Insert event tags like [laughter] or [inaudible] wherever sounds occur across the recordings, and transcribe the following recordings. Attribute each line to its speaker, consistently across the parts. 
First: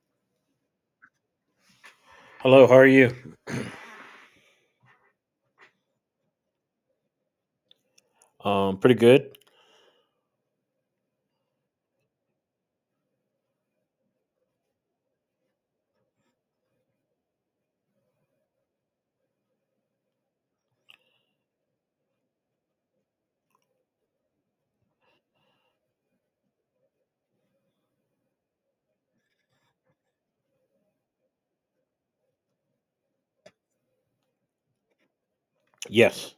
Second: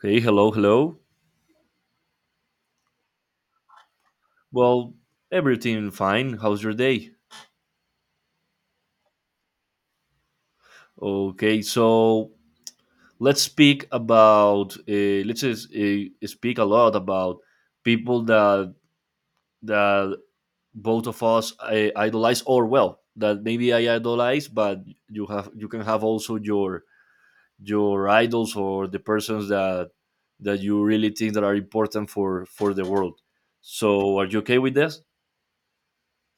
Speaker 1: Hey, hello, hello.
Speaker 2: Hello, how are you?
Speaker 1: Well, everything fine. How's your day?
Speaker 2: Pretty good.
Speaker 1: Okay, so let's just speak a lot about people that both of us idolize, or well, that maybe I idolize, but you can have also your idols or the persons that you really think that are important for the world. So, are you okay with this?
Speaker 2: Yes,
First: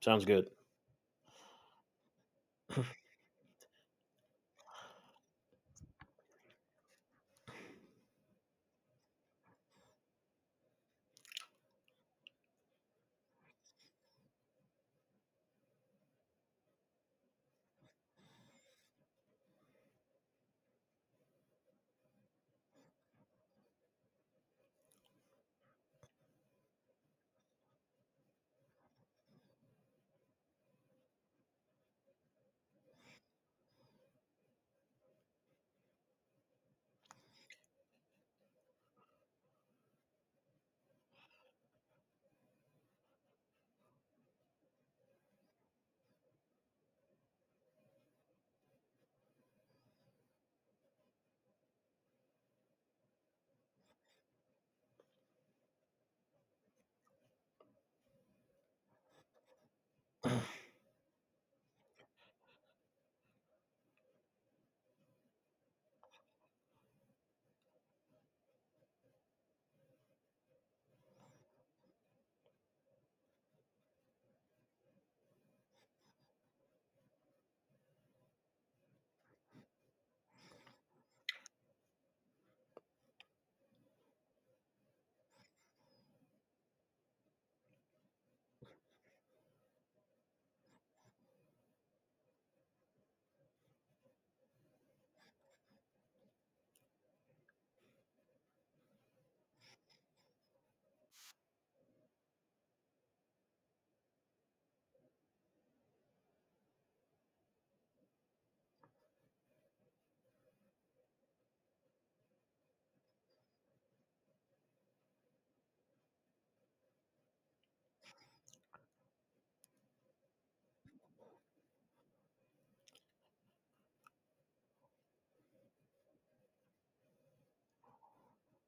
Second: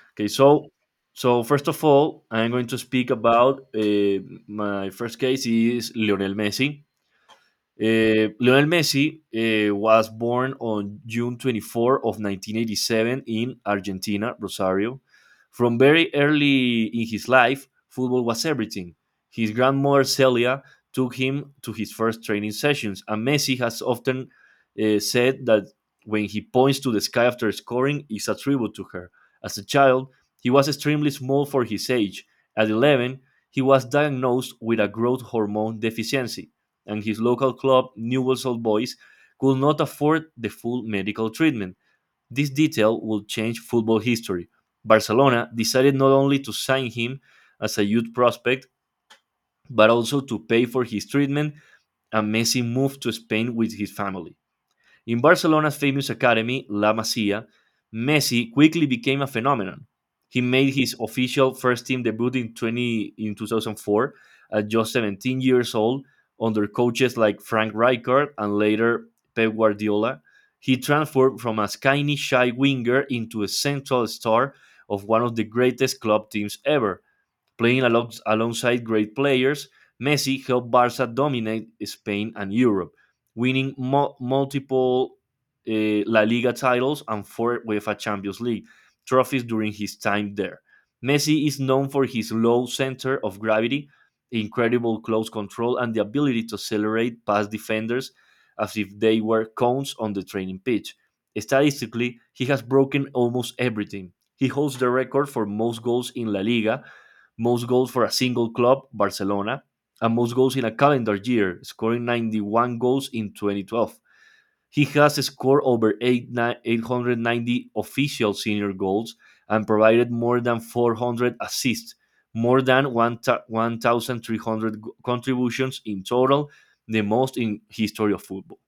Speaker 2: sounds
Speaker 1: Okay,
Speaker 2: good.
Speaker 1: so first of all, I'm going to speak about my first case is Lionel Messi. Lionel Messi was born on June 24 of 1987 in Argentina, Rosario. From very early in his life, football was everything. His grandmother Celia took him to his first training sessions, and Messi has often said that when he points to the sky after scoring, it's a tribute to her. As a child, he was extremely small for his age. At 11, he was diagnosed with a growth hormone deficiency and his local club, Newell's Old Boys, could not afford the full medical treatment. This detail would change football history. Barcelona decided not only to sign him as a youth prospect, but also to pay for his treatment, and Messi moved to Spain with his family. In Barcelona's famous academy, La Masia, Messi quickly became a phenomenon. He made his official first team debut in 2004 at just 17 years old under coaches like Frank Rijkaard and later Pep Guardiola. He transformed from a skinny shy winger into a central star of one of the greatest club teams ever. Alongside great players, Messi helped Barca dominate Spain and Europe, winning multiple La Liga titles and four UEFA Champions League trophies during his time there. Messi is known for his low center of gravity, incredible close control, and the ability to accelerate past defenders as if they were cones on the training pitch. Statistically, he has broken almost everything. He holds the record for most goals in La Liga, most goals for a single club, Barcelona, and most goals in a calendar year, scoring 91 goals in 2012. He has scored over 890 official senior goals and provided more than 400 assists, more than 1,300 contributions in total, the most in history of football.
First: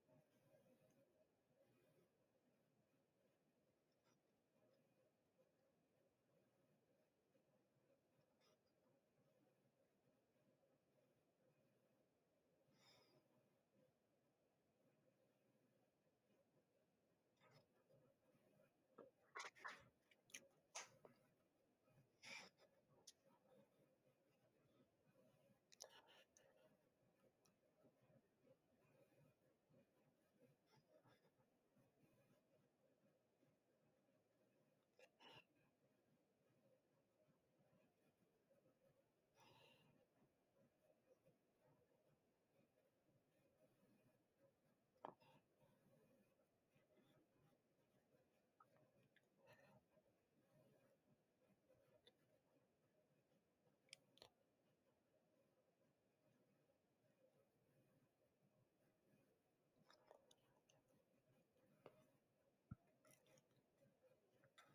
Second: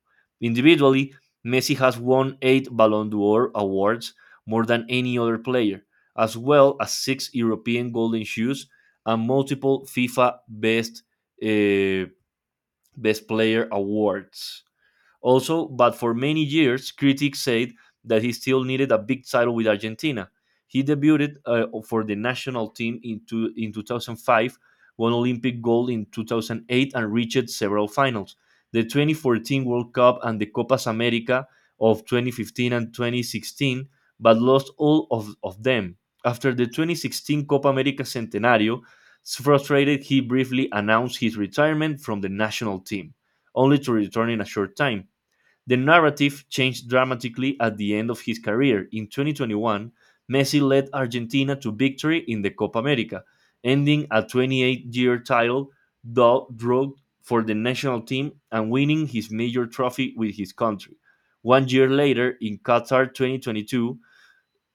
Speaker 1: Individually, Messi has won 8 Ballon d'Or awards, more than any other player, as well as 6 European Golden Shoes and multiple FIFA uh, Best Player awards. Also, but for many years, critics said that he still needed a big title with Argentina. He debuted for the national team in 2005, won Olympic gold in 2008, and reached several finals. The 2014 World Cup and the Copas America of 2015 and 2016, but lost all of them. After the 2016 Copa America Centenario, frustrated, he briefly announced his retirement from the national team, only to return in a short time. The narrative changed dramatically at the end of his career. In 2021, Messi led Argentina to victory in the Copa America, ending a 28-year title drought for the national team and winning his major trophy with his country. One year later, in Qatar 2022,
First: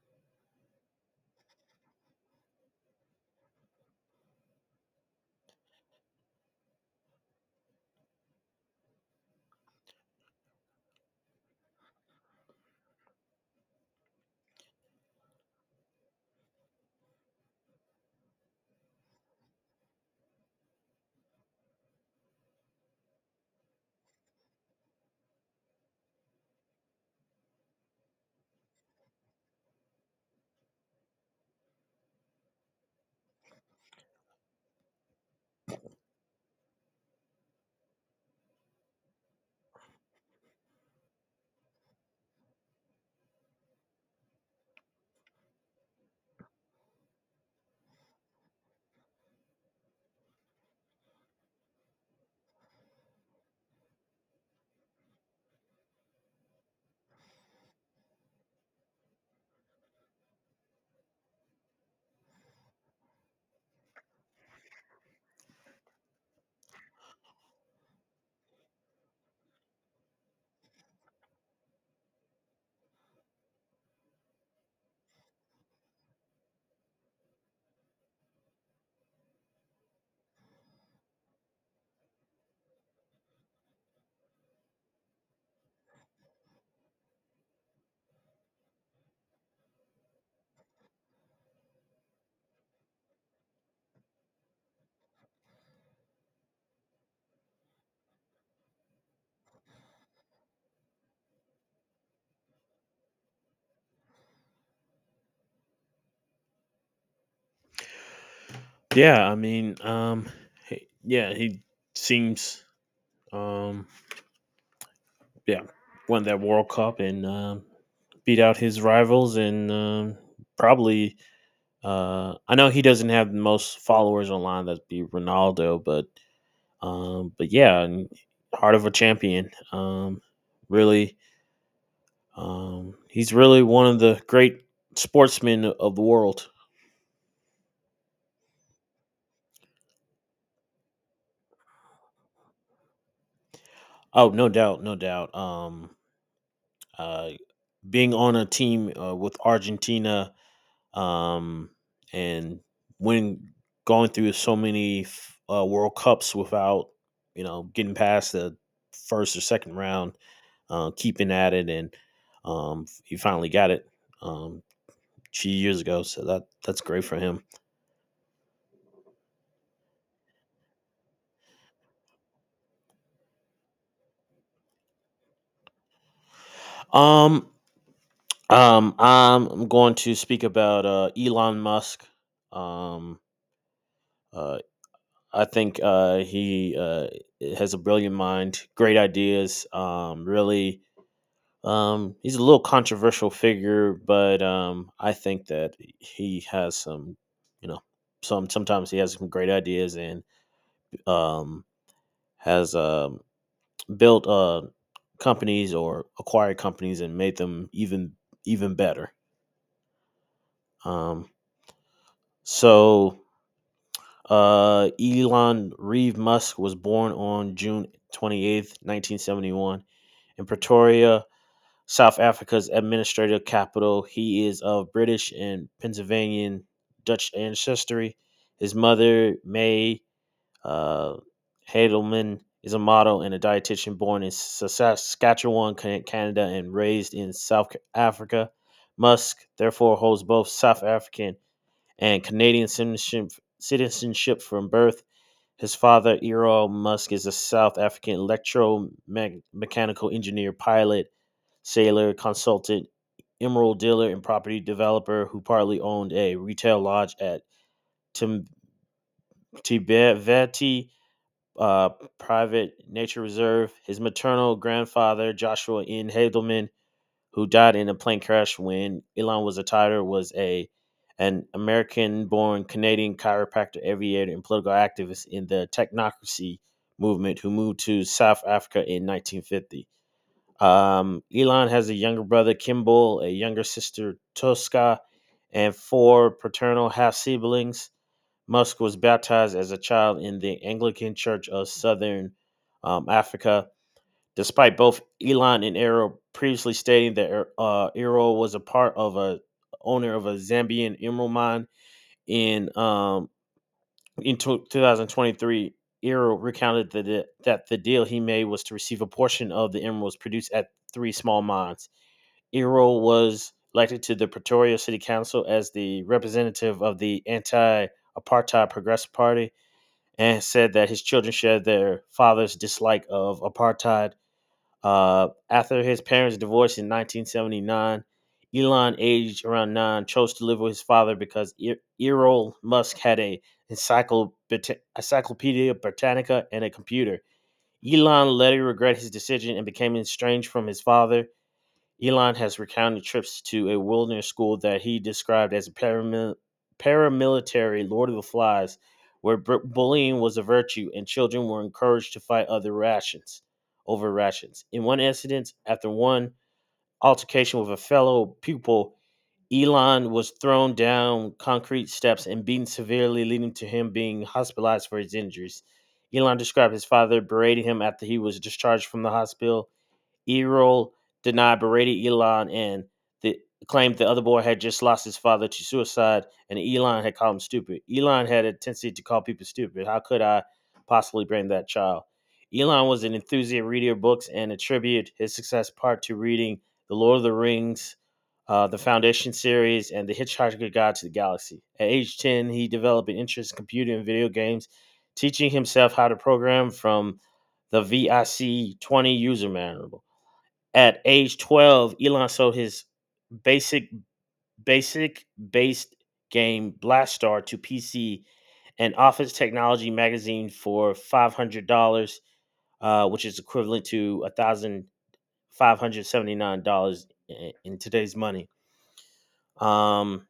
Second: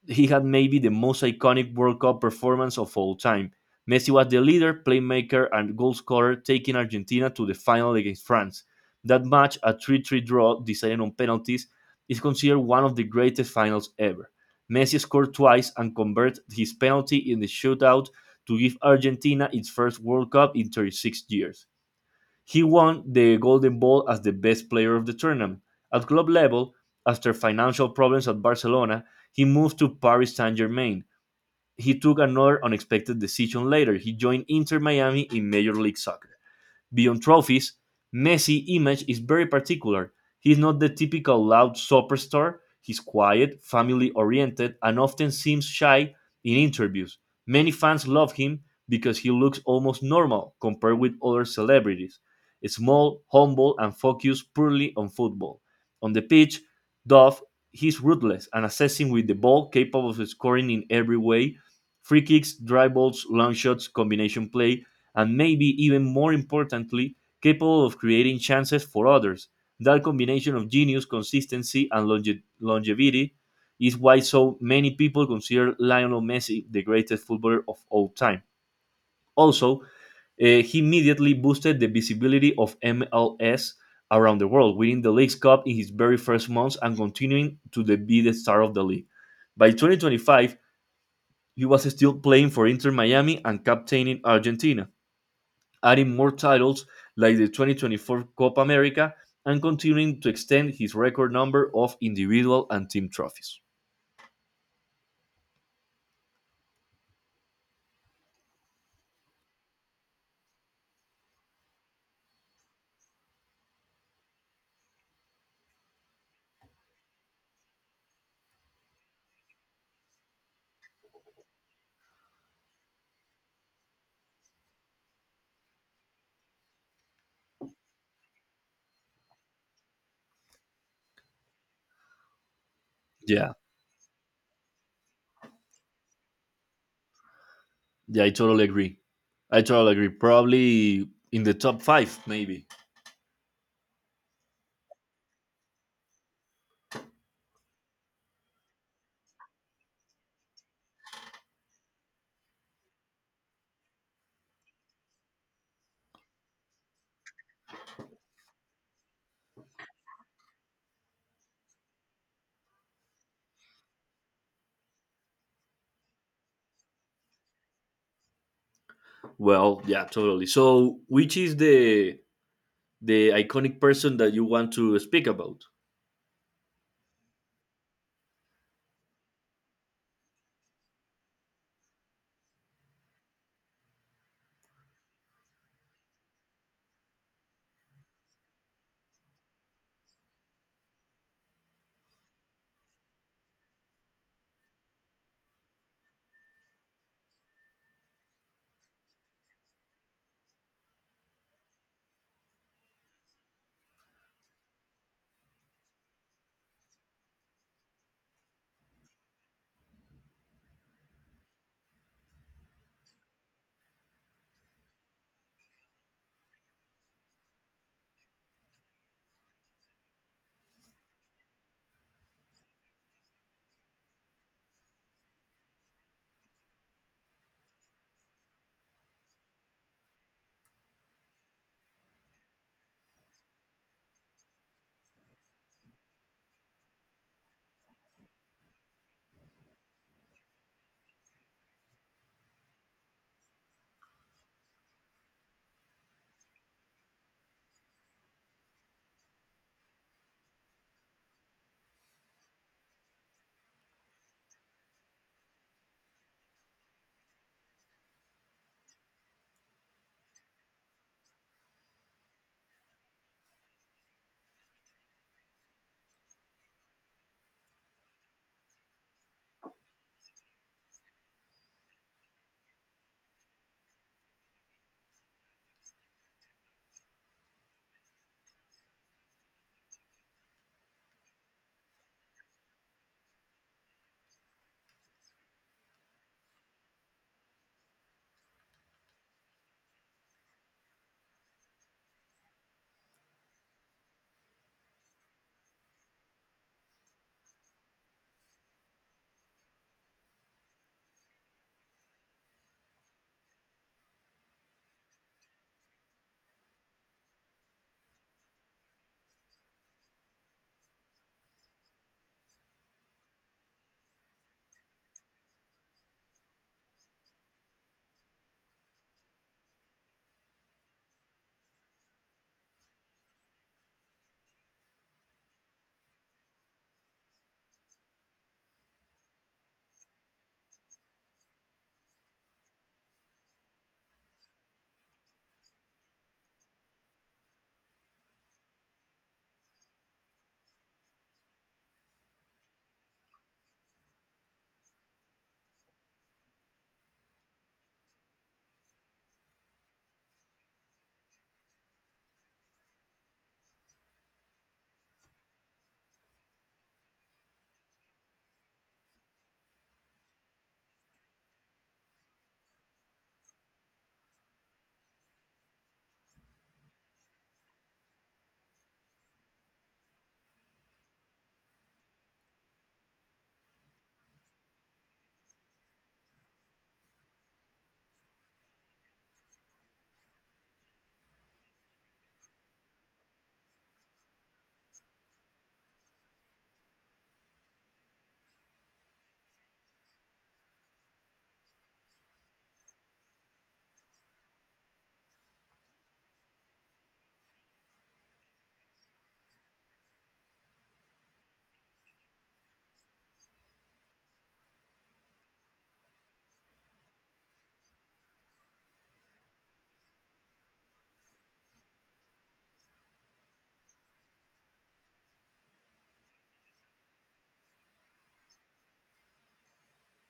Speaker 1: he had maybe the most iconic World Cup performance of all time. Messi was the leader, playmaker, and goalscorer, taking Argentina to the final against France. That match, a 3-3 draw decided on penalties, is considered one of the greatest finals ever. Messi scored twice and converted his penalty in the shootout to give Argentina its first World Cup in 36 years. He won the Golden Ball as the best player of the tournament. At club level, after financial problems at Barcelona, he moved to Paris Saint Germain. He took another unexpected decision later. He joined Inter Miami in Major League Soccer. Beyond trophies, Messi's image is very particular. He's not the typical loud superstar. He's quiet, family oriented, and often seems shy in interviews. Many fans love him because he looks almost normal compared with other celebrities. Small, humble, and focused purely on football. On the pitch, Dove, he's ruthless and assessing with the ball, capable of scoring in every way: free kicks, dry balls, long shots, combination play, and maybe even more importantly, capable of creating chances for others. That combination of genius, consistency, and longevity is why so many people consider Lionel Messi the greatest footballer of all time. Also, he immediately boosted the visibility of MLS around the world, winning the League's Cup in his very first months and continuing to be the star of the league. By 2025, he was still playing for Inter Miami and captaining Argentina, adding more titles like the 2024 Copa America and continuing to extend his record number of individual and team trophies.
Speaker 2: Yeah, I mean, yeah, he seems, um, yeah, won that World Cup, and beat out his rivals, and probably I know he doesn't have the most followers online. That'd be Ronaldo, but yeah, and heart of a champion. Really, he's
Speaker 1: Yeah,
Speaker 2: really one of the great sportsmen of the world.
Speaker 1: yeah, I totally agree. I totally agree. Probably in the top five, maybe.
Speaker 2: Oh, no doubt, no doubt. Uh, Being on a team with Argentina, um, and when going through so many World Cups without getting past the first or second round, keeping at it, and he finally got it um, 2 years ago. So that's great for him.
Speaker 1: Well, yeah, totally. So, which is the iconic person that you want to speak about?
Speaker 2: Um, I'm going to speak about Elon Musk. Um, uh, I think he has a brilliant mind, great ideas. Really, he's a little controversial figure, but I think that he has some, you know, sometimes he has some great ideas, and um, has built companies or acquired companies and made them even better. Um, so Elon Reeve Musk was born on June 28th, 1971, in Pretoria, South Africa's administrative capital. He is of British and Pennsylvanian Dutch ancestry. His mother, May Uh, Heidelman, is a model and a dietitian, born in Saskatchewan, Canada, and raised in South Africa. Musk therefore holds both South African and Canadian citizenship from birth. His father, Errol Musk, is a South African electromechanical engineer, pilot, sailor, consultant, emerald dealer, and property developer who partly owned a retail lodge at Tim- uh, private nature reserve. His maternal grandfather, Joshua N. Hadelman, who died in a plane crash when Elon was a toddler, was a an American-born Canadian chiropractor, aviator, and political activist in the technocracy movement who moved to South Africa in 1950. Elon has a younger brother, Kimball, a younger sister, Tosca, and four paternal half siblings. Musk was baptized as a child in the Anglican Church of Southern Africa, despite both Elon and Errol previously stating that Errol was a part of a owner of a Zambian emerald mine in um, in 2023. Errol recounted that the deal he made was to receive a portion of the emeralds produced at three small mines. Errol was elected to the Pretoria City Council as the representative of the anti apartheid Progressive Party, and said that his children shared their father's dislike of apartheid. After his parents' divorce in 1979, Elon, aged around nine, chose to live with his father because Errol Musk had a encyclopedia Britannica and a computer. Elon later regretted his decision and became estranged from his father. Elon has recounted trips to a wilderness school that he described as a paramilitary Lord of the Flies, where bullying was a virtue and children were encouraged to fight other rations over rations. In one incident, after one altercation with a fellow pupil, Elon was thrown down concrete steps and beaten severely, leading to him being hospitalized for his injuries. Elon described his father berating him after he was discharged from the hospital. Erol denied berated Elon and the, claimed the other boy had just lost his father to suicide, and Elon had called him stupid. Elon had a tendency to call people stupid. How could I possibly blame that child? Elon was an enthusiastic reader of books and attributed his success part to reading The Lord of the Rings, the Foundation series, and The Hitchhiker's Guide to the Galaxy. At age 10, he developed an interest in computing and video games, teaching himself how to program from the VIC 20 user manual. At age 12, Elon sold his basic basic based game Blastar to PC and Office Technology magazine for $500, which is equivalent to $1,579 in today's money. Um,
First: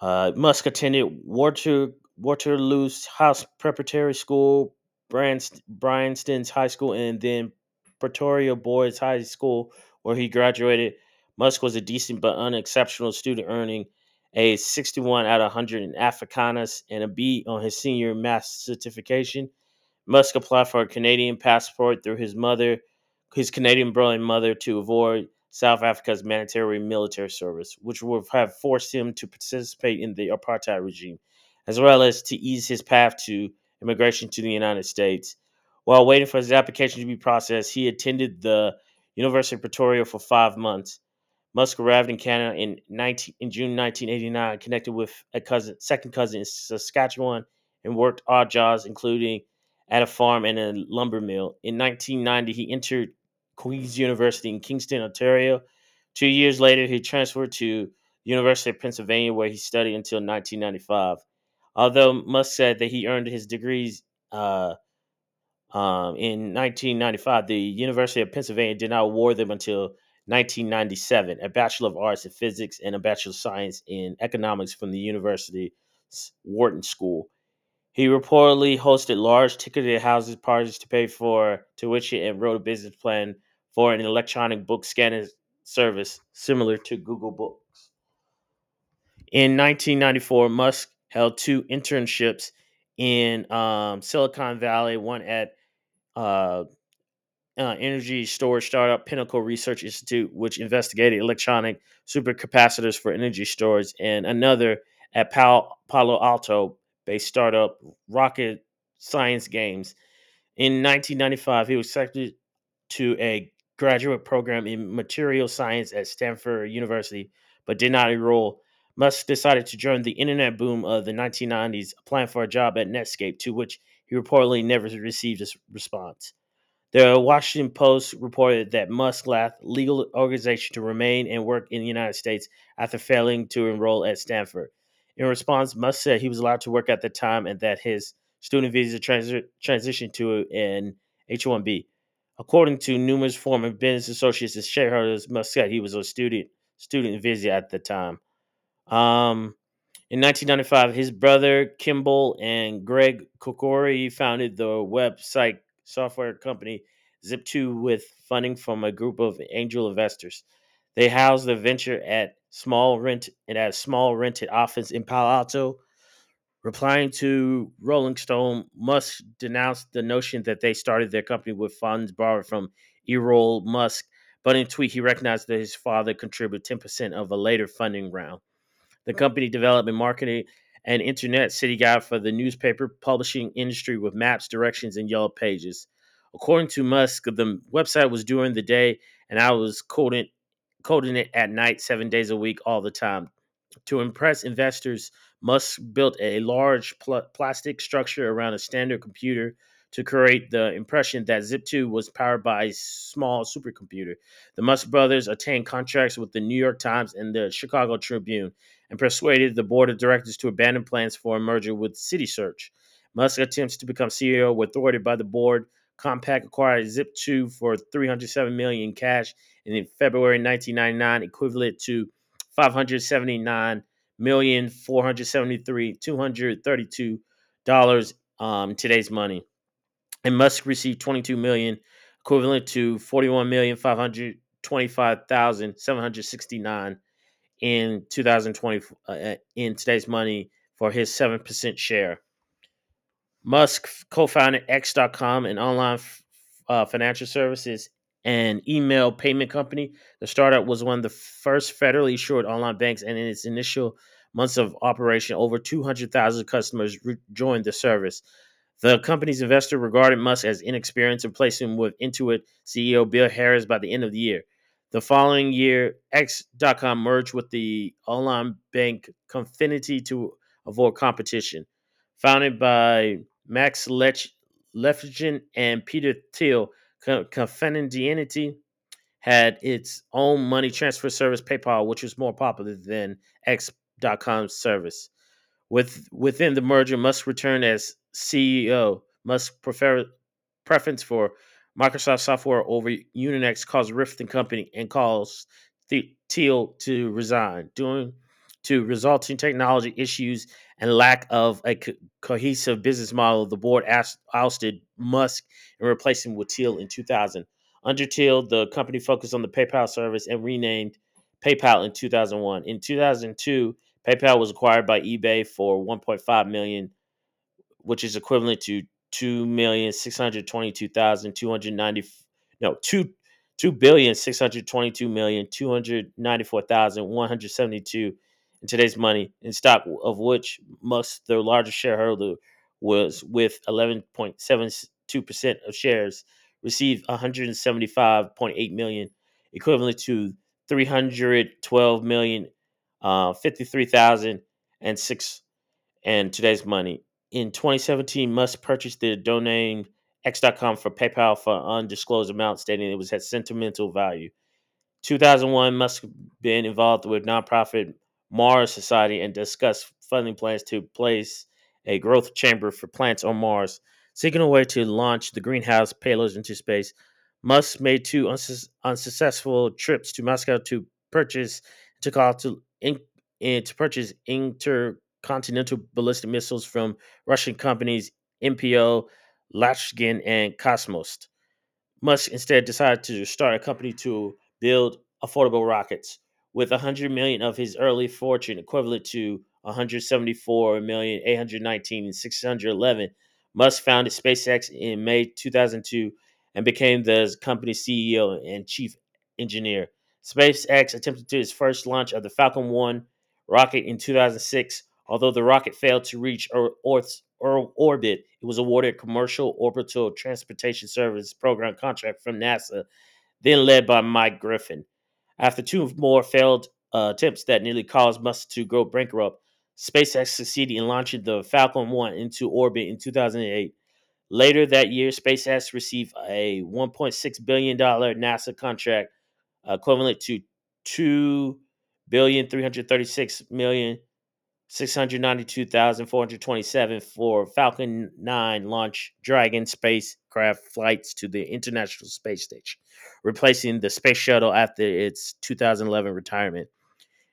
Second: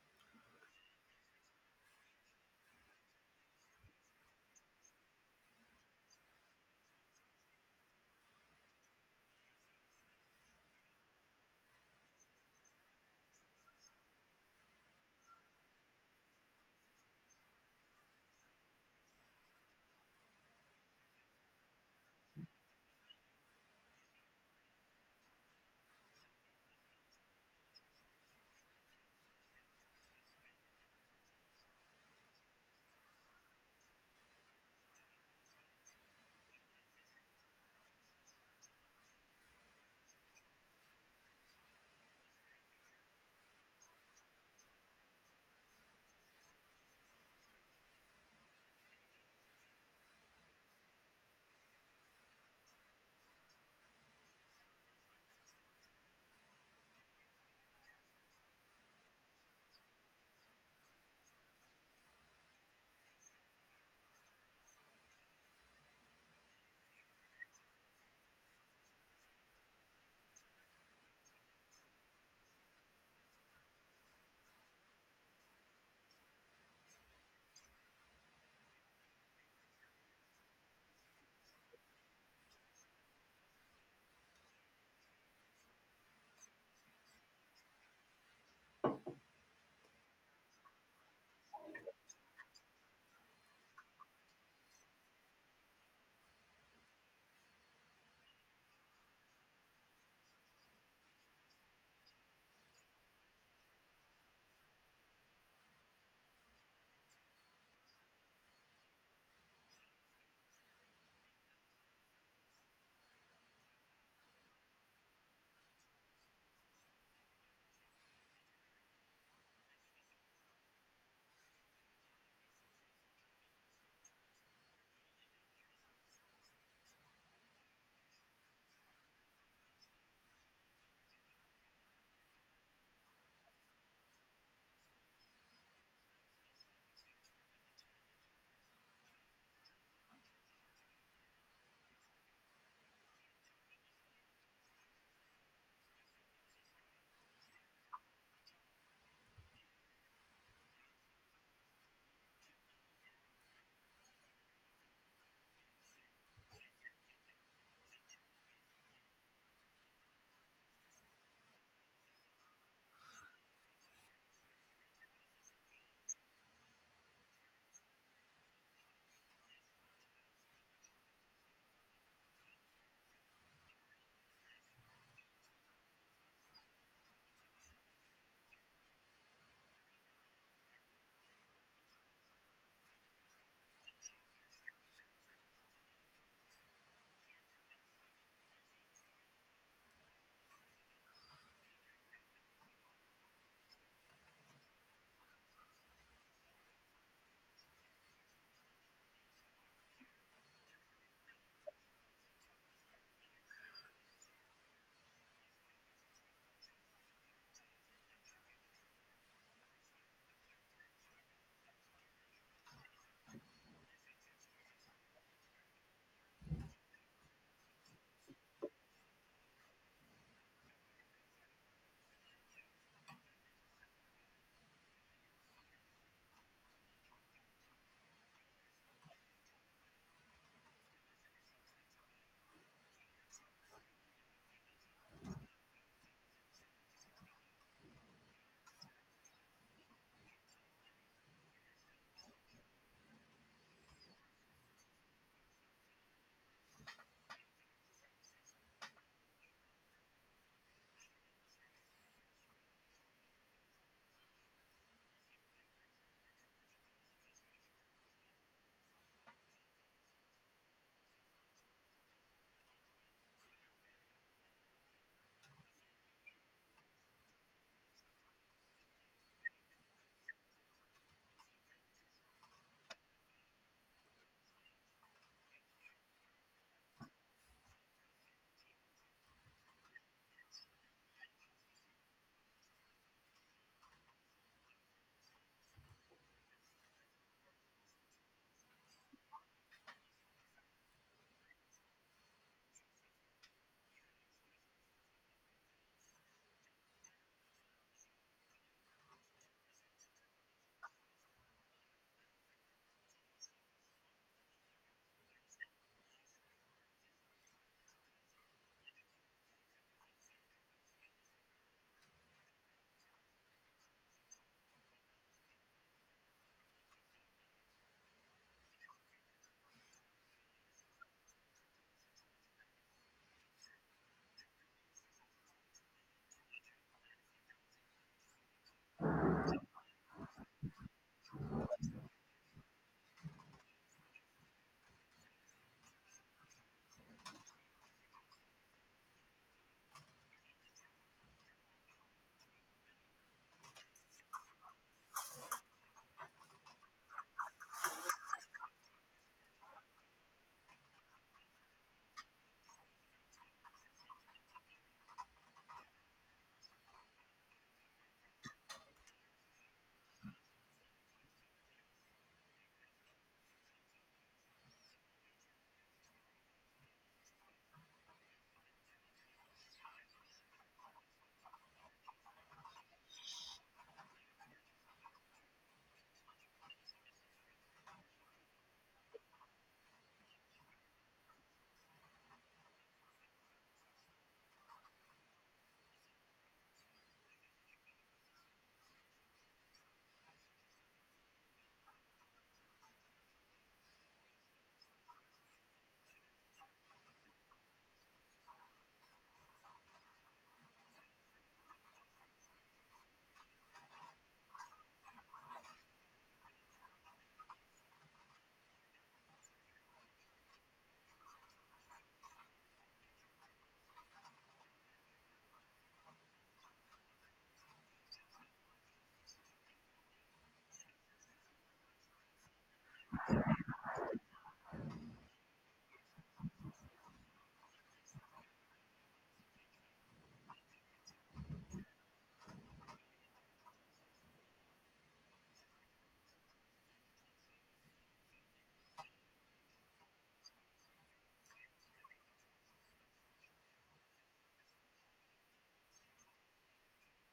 Speaker 2: Musk attended Waterloo's House Preparatory School, Bryanston's High School, and then Pretoria Boys High School, where he graduated. Musk was a decent but unexceptional student, earning a 61 out of 100 in Africanus and a B on his senior math certification. Musk applied for a Canadian passport through his mother, his Canadian brother mother, to avoid South Africa's mandatory military service, which would have forced him to participate in the apartheid regime, as well as to ease his path to immigration to the United States. While waiting for his application to be processed, he attended the University of Pretoria for 5 months. Musk arrived in Canada in June 1989, connected with a second cousin in Saskatchewan, and worked odd jobs, including at a farm and a lumber mill. In 1990, he entered Queen's University in Kingston, Ontario. 2 years later, he transferred to University of Pennsylvania, where he studied until 1995. Although Musk said that he earned his degrees uh, in 1995, the University of Pennsylvania did not award them until 1997, a Bachelor of Arts in Physics and a Bachelor of Science in Economics from the university's Wharton School. He reportedly hosted large ticketed houses parties to pay for tuition and wrote a business plan for an electronic book scanning service similar to Google Books. In 1994, Musk held two internships in Silicon Valley, one at uh, energy storage startup Pinnacle Research Institute, which investigated electronic supercapacitors for energy storage, and another at Palo Alto based startup Rocket Science Games. In 1995, he was accepted to a graduate program in material science at Stanford University, but did not enroll. Musk decided to join the internet boom of the 1990s, applying for a job at Netscape, to which he reportedly never received a response. The Washington Post reported that Musk left legal organization to remain and work in the United States after failing to enroll at Stanford. In response, Musk said he was allowed to work at the time and that his student visa transitioned to an H-1B. According to numerous former business associates and shareholders, Musk said he was on student visa at the time. Um, in 1995, his brother Kimball and Greg Kokori founded the website software company Zip2 with funding from a group of angel investors. They housed the venture at small rent and at a small rented office in Palo Alto. Replying to Rolling Stone, Musk denounced the notion that they started their company with funds borrowed from Errol Musk, but in a tweet he recognized that his father contributed 10% of a later funding round the company development, marketing, and internet city guide for the newspaper publishing industry with maps, directions, and yellow pages. According to Musk, the website was during the day, and I was coding it at night, 7 days a week, all the time. To impress investors, Musk built a large plastic structure around a standard computer to create the impression that Zip2 was powered by a small supercomputer. The Musk brothers obtained contracts with the New York Times and the Chicago Tribune and persuaded the board of directors to abandon plans for a merger with CitySearch. Musk attempts to become CEO were thwarted by the board. Compaq acquired Zip2 for $307 million in cash and in February 1999, equivalent to five hundred seventy nine million four hundred seventy three two hundred thirty two dollars today's money, and Musk received $22 million, equivalent to 41,525,769 in two thousand twenty in today's money for his 7% share. Musk co-founded X. dot com, an online financial services and email payment company. The startup was one of the first federally insured online banks, and in its initial months of operation, over 200,000 customers joined the service. The company's investor regarded Musk as inexperienced and placed him with Intuit CEO Bill Harris by the end of the year. The following year, X. dot com merged with the online bank Confinity to avoid competition. Founded by Max Lefgen and Peter Thiel, Confidendianity had its own money transfer service, PayPal, which was more popular than X Dot X.com service. Within the merger, Musk returned as CEO. Musk preference for Microsoft software over Uninex caused rift in company and caused Teal to resign, due to resulting technology issues and lack of a cohesive business model. The board ousted Musk and replaced him with Teal in 2000. Under Teal, the company focused on the PayPal service and renamed PayPal in 2001. In 2002, PayPal was acquired by eBay for $1.5 million, which is equivalent to 2,622,290. No, two billion six hundred twenty-two million two hundred ninety-four thousand one hundred seventy-two in today's money in stock, of which Musk, the largest shareholder, was with 11.72% of shares, received 175.8 million, equivalent to 312 million, 53,006 and today's money. In 2017, must purchase the domain x.com for PayPal for undisclosed amount, stating it was at sentimental value. 2001, Musk been involved with nonprofit Mars Society and discussed funding plans to place a growth chamber for plants on Mars, seeking a way to launch the greenhouse payloads into space. Musk made two unsuccessful trips to Moscow to purchase, to call to in, and to purchase intercontinental ballistic missiles from Russian companies MPO, Lashkin, and Cosmos. Musk instead decided to start a company to build affordable rockets with 100 million of his early fortune, equivalent to 174 million 819 and 611. Musk founded SpaceX in May 2002 and became the company's CEO and chief engineer. SpaceX attempted to its first launch of the Falcon 1 rocket in 2006. Although the rocket failed to reach Earth's orbit, it was awarded a commercial orbital transportation service program contract from NASA, then led by Mike Griffin. After two more failed attempts that nearly caused Musk to go bankrupt, SpaceX succeeded in launching the Falcon 1 into orbit in 2008. Later that year, SpaceX received a $1.6 billion dollars NASA contract, equivalent to two billion three hundred thirty-six million 692,427, for Falcon 9 launch Dragon spacecraft flights to the International Space Station, replacing the space shuttle after its 2011 retirement.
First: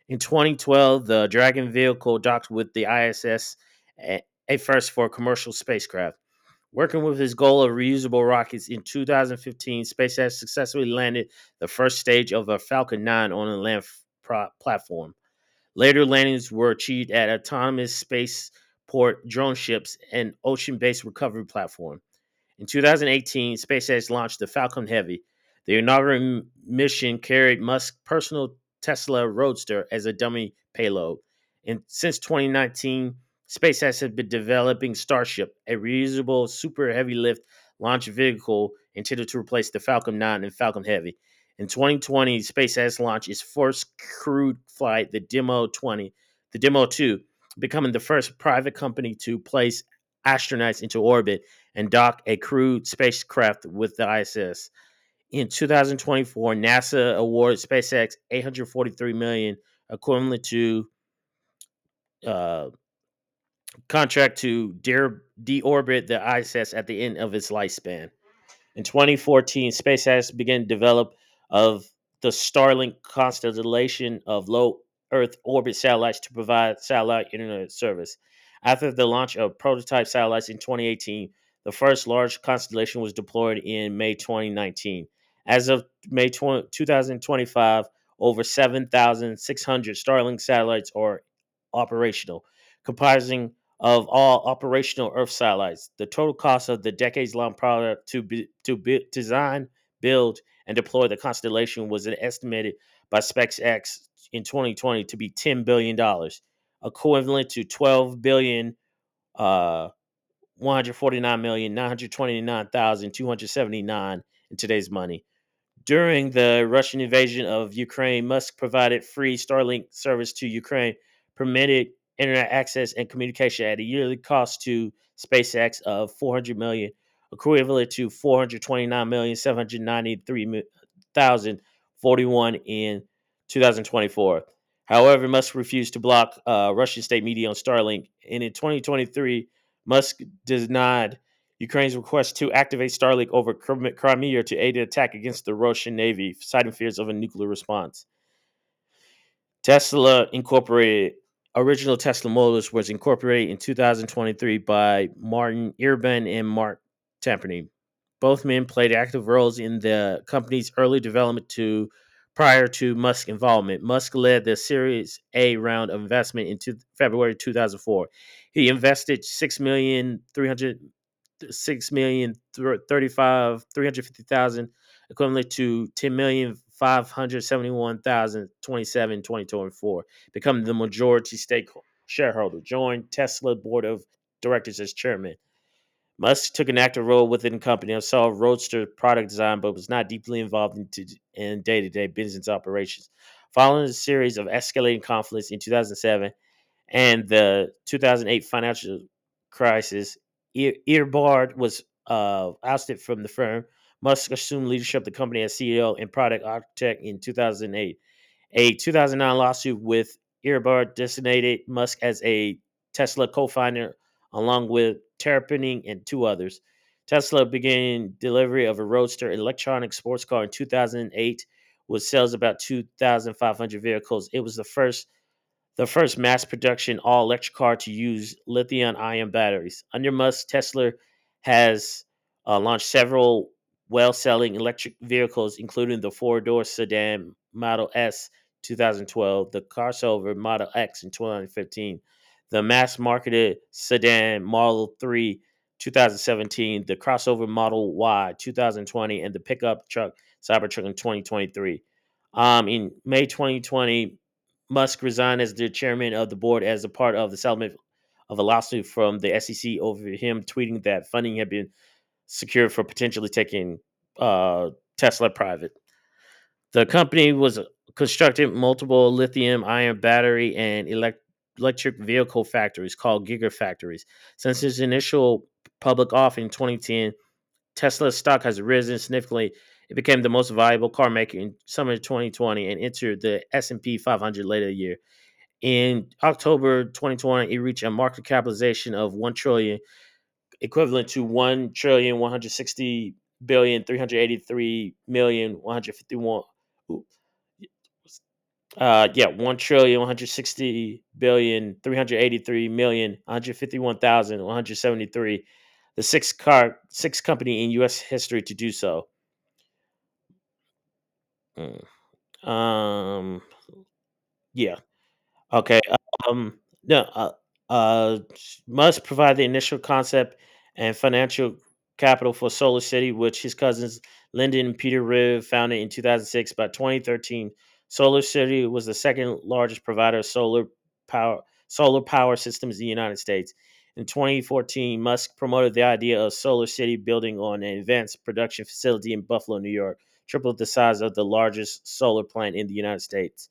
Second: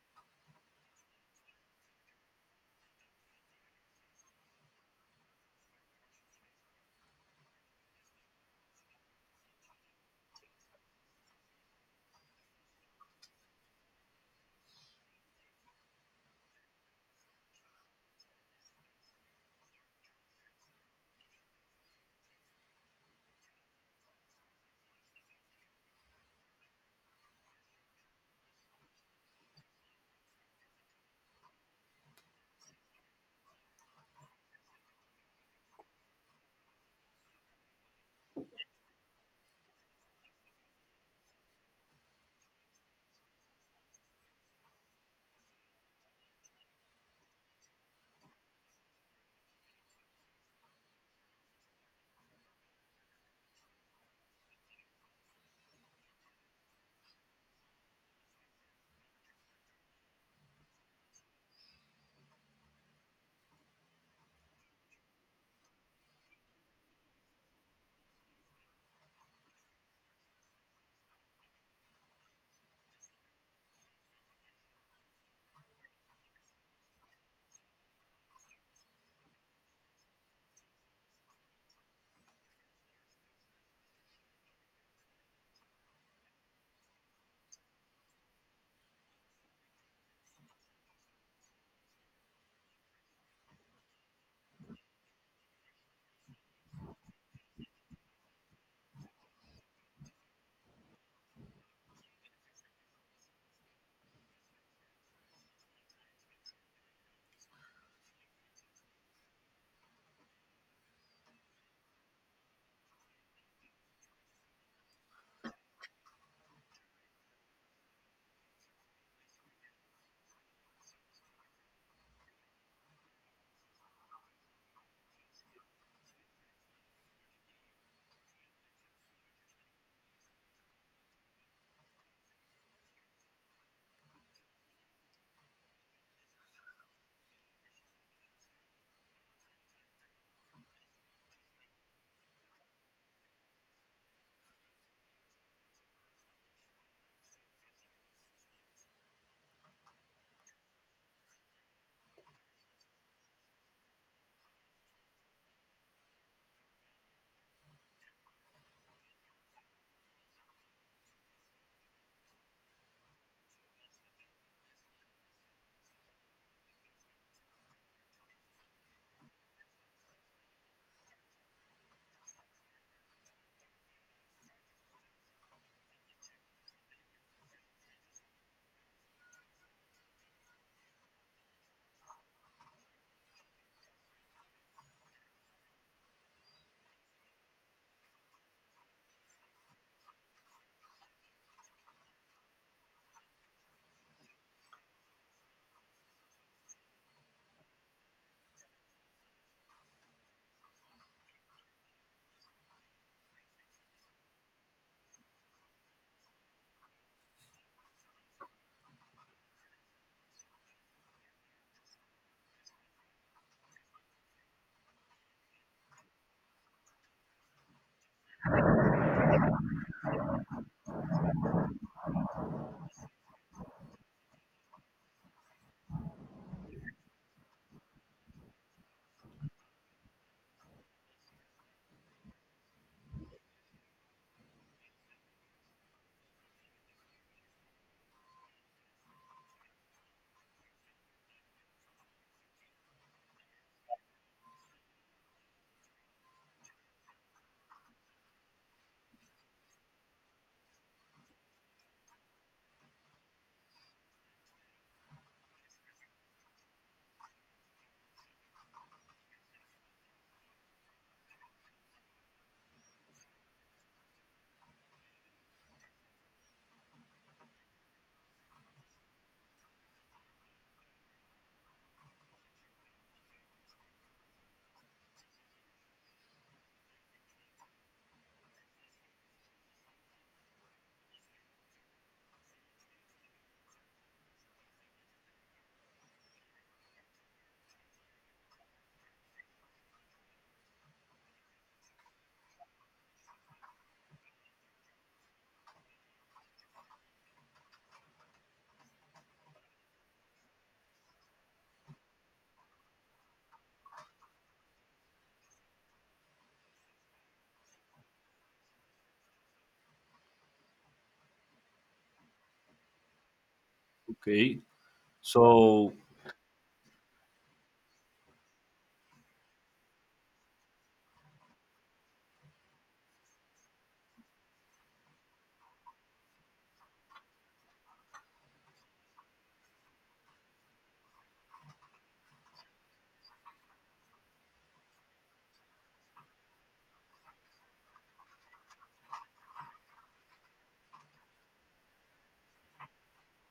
Speaker 2: In 2012, the Dragon vehicle docked with the ISS, a first for commercial spacecraft. Working with his goal of reusable rockets, in 2015, SpaceX successfully landed the first stage of a Falcon 9 on a land platform. Later landings were achieved at autonomous spaceport drone ships and ocean based recovery platform. In 2018, SpaceX launched the Falcon Heavy. The inaugural mission carried Musk's personal Tesla Roadster as a dummy payload. And since 2019, SpaceX has been developing Starship, a reusable super heavy lift launch vehicle intended to replace the Falcon 9 and Falcon Heavy. In 2020, SpaceX launched its first crewed flight, the Demo 2, becoming the first private company to place astronauts into orbit and dock a crewed spacecraft with the ISS. In 2024, NASA awarded SpaceX 843 million, dollars, equivalent to uh, contract to deorbit the ISS at the end of its lifespan. In 2014, SpaceX began development of the Starlink constellation of low Earth orbit satellites to provide satellite internet service. After the launch of prototype satellites in 2018, the first large constellation was deployed in May 2019. As of May 2025, over 7,600 Starlink satellites are operational, comprising of all operational Earth satellites. The total cost of the decades-long project to be, to bu design, build, and deploy the constellation was estimated by SpaceX in 2020 to be $10 billion, equivalent to 12 billion dollars, uh 149,929,279 in today's money. During the Russian invasion of Ukraine, Musk provided free Starlink service to Ukraine, permitted internet access and communication at a yearly cost to SpaceX of 400 million, dollars, equivalent to 429,793,041 in 2024. However, Musk refused to block Russian state media on Starlink, and in 2023, Musk denied Ukraine's request to activate Starlink over Crimea to aid an attack against the Russian Navy, citing fears of a nuclear response. Tesla Incorporated, original Tesla Motors, was incorporated in 2023 by Martin Irben and Mark Tamperney. Both men played active roles in the company's early development to prior to Musk's involvement. Musk led the Series A round of investment in February 2004. He invested six million thirty five three hundred fifty thousand, equivalent to ten million five hundred seventy one thousand twenty seven twenty two and four. Become the majority stakeholder shareholder. Joined Tesla board of directors as chairman. Musk took an active role within the company and saw Roadster product design, but was not deeply involved in day to day business operations. Following a series of escalating conflicts in 2007, and the 2008 financial crisis, Ear- was ousted from the firm. Musk assumed leadership of the company as CEO and product architect in 2008. A 2009 lawsuit with Earbard designated Musk as a Tesla co-founder, along with Terrapening and two others. Tesla began delivery of a Roadster electronic sports car in 2008 with sales about 2,500 vehicles. It was the first mass production all electric car to use lithium ion batteries. Under Musk, Tesla has launched several well selling electric vehicles, including the four-door sedan Model S 2012, the crossover Model X in 2015, the mass marketed sedan Model 3 2017, the crossover Model Y 2020, and the pickup truck Cybertruck in 2023. In May 2020, Musk resigned as the chairman of the board as a part of the settlement of a lawsuit from the SEC over him tweeting that funding had been secured for potentially taking uh, Tesla private. The company was constructing multiple lithium ion battery and electric vehicle factories called gigafactories. Since its initial public offering in 2010, Tesla's stock has risen significantly. It became the most valuable car maker in summer 2020 and entered the S&P 500 later that year. In October 2020, it reached a market capitalization of 1 trillion, dollars, equivalent to 1,160,383,000,151. Yeah, 1,160,383,151,173. The sixth company in U.S. history to do so. Mm. Um,
Speaker 1: Okay,
Speaker 2: yeah. Okay.
Speaker 1: so
Speaker 2: No. Must provide the initial concept and financial capital for Solar City, which his cousins Lyndon and Peter Riv founded in 2006. By 2013, Solar City was the second largest provider of power solar power systems in the United States. In 2014, Musk promoted the idea of Solar City building on an advanced production facility in Buffalo, New York, triple the size of the largest solar plant in the United States.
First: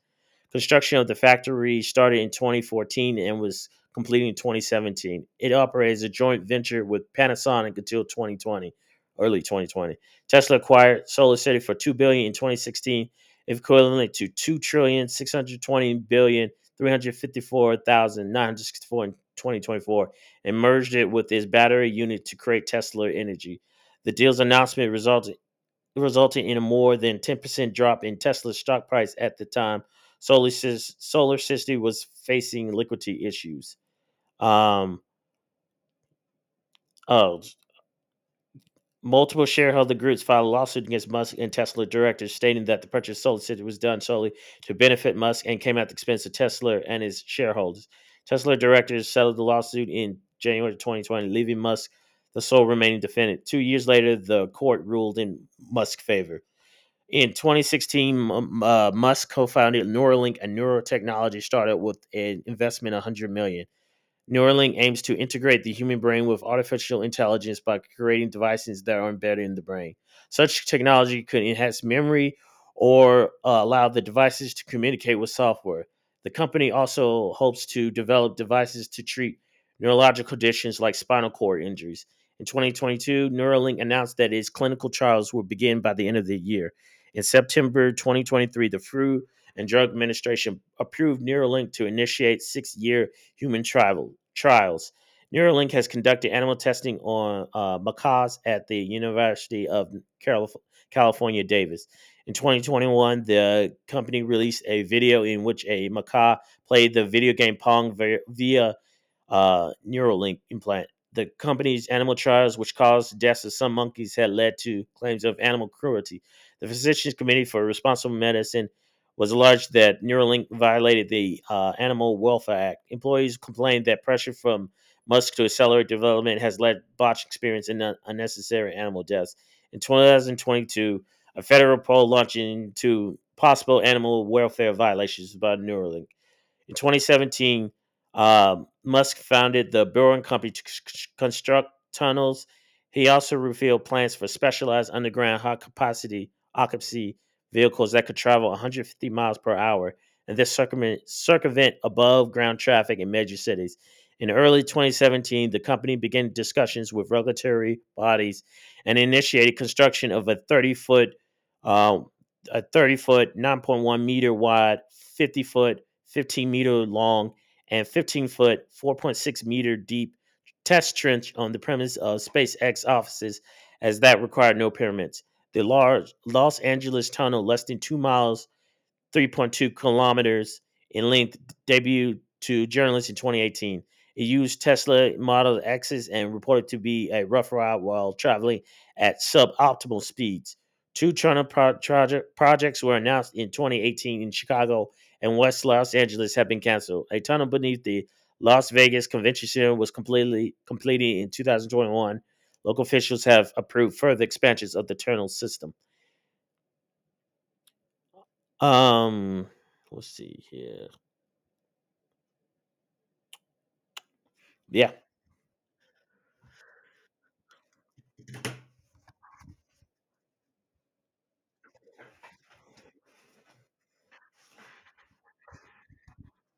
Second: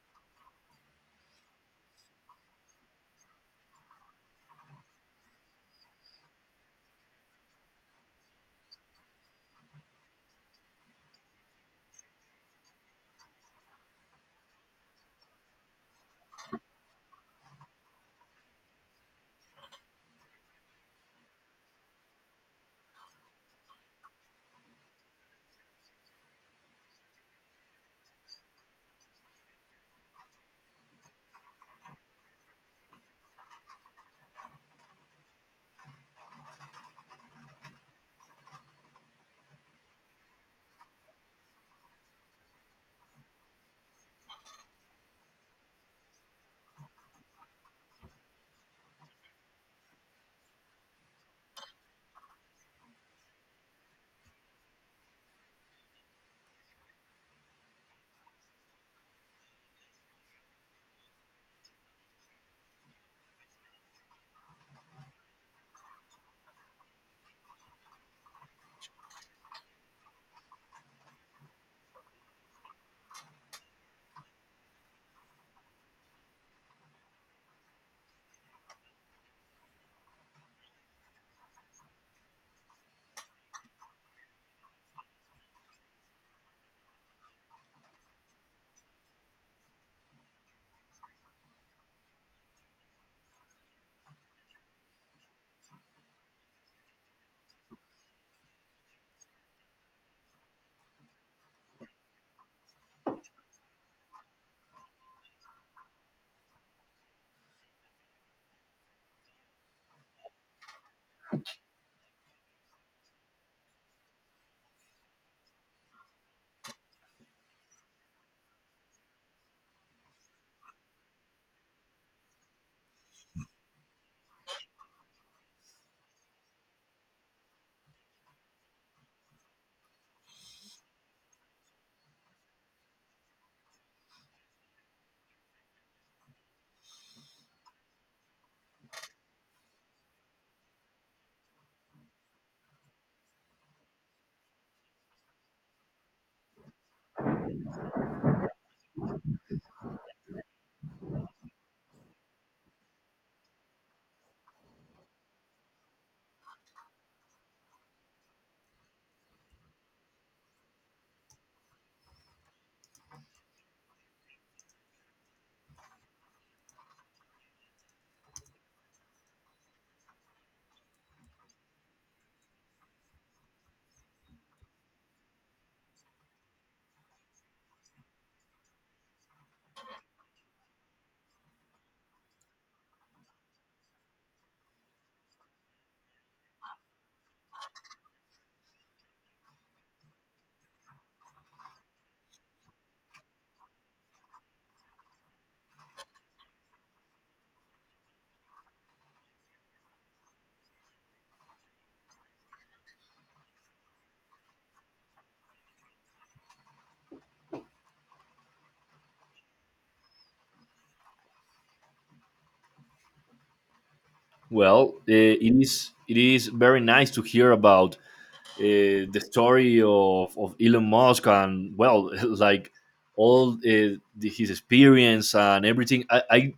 Speaker 2: Construction of the factory started in 2014 and was completed in 2017. It operates a joint venture with Panasonic until 2020, early 2020. Tesla acquired SolarCity for $2 billion in 2016, equivalent to 2,620,000,354,964 in 2024, and merged it with its battery unit to create Tesla Energy. The deal's announcement resulted resulting in a more than 10% drop in Tesla's stock price at the time. Solar City was facing liquidity issues. Um, oh, Multiple shareholder groups filed a lawsuit against Musk and Tesla directors, stating that the purchase of Solar City was done solely to benefit Musk and came at the expense of Tesla and his shareholders. Tesla directors settled the lawsuit in January 2020, leaving Musk the sole remaining defendant. 2 years later, the court ruled in Musk's favor. In 2016, Musk co-founded Neuralink, a neurotechnology startup with an investment of 100 million dollars. Neuralink aims to integrate the human brain with artificial intelligence by creating devices that are embedded in the brain. Such technology could enhance memory or allow the devices to communicate with software. The company also hopes to develop devices to treat neurological conditions like spinal cord injuries. In 2022, Neuralink announced that its clinical trials will begin by the end of the year. In September 2023, the Food and Drug Administration approved Neuralink to initiate 6-year human trials. Neuralink has conducted animal testing on macaws at the University of California, Davis. In 2021, the company released a video in which a macaque played the video game Pong via Neuralink implant. The company's animal trials, which caused deaths of some monkeys, had led to claims of animal cruelty. The Physicians Committee for Responsible Medicine was alleged that Neuralink violated the Animal Welfare Act. Employees complained that pressure from Musk to accelerate development has led botched experience and unnecessary animal deaths. In 2022, a federal poll launched into possible animal welfare violations by Neuralink. In 2017, Musk founded the Boring Company to construct tunnels. He also revealed plans for specialized underground high capacity occupancy vehicles that could travel 150 miles per hour and this circumvent above ground traffic in major cities. In early 2017, the company began discussions with regulatory bodies and initiated construction of a 30 foot, uh, a 30 foot, 9.1-meter wide, 50 foot 15-meter long, and 15 foot, 4.6-meter deep test trench on the premise of SpaceX offices, as that required no permits. The large Los Angeles tunnel, less than 2 miles 3.2 kilometers in length, debuted to journalists in 2018. It used Tesla Model X's and reported to be a rough ride while traveling at suboptimal speeds. Two China projects were announced in 2018 in Chicago and West Los Angeles have been canceled. A tunnel beneath the Las Vegas Convention Center was completely completed in 2021. Local officials have approved further expansions of the tunnel system. Um, let's see here. Yeah,
Speaker 1: well, it is very nice to hear about the story of Elon Musk and well, [laughs] like all the, his experience and everything.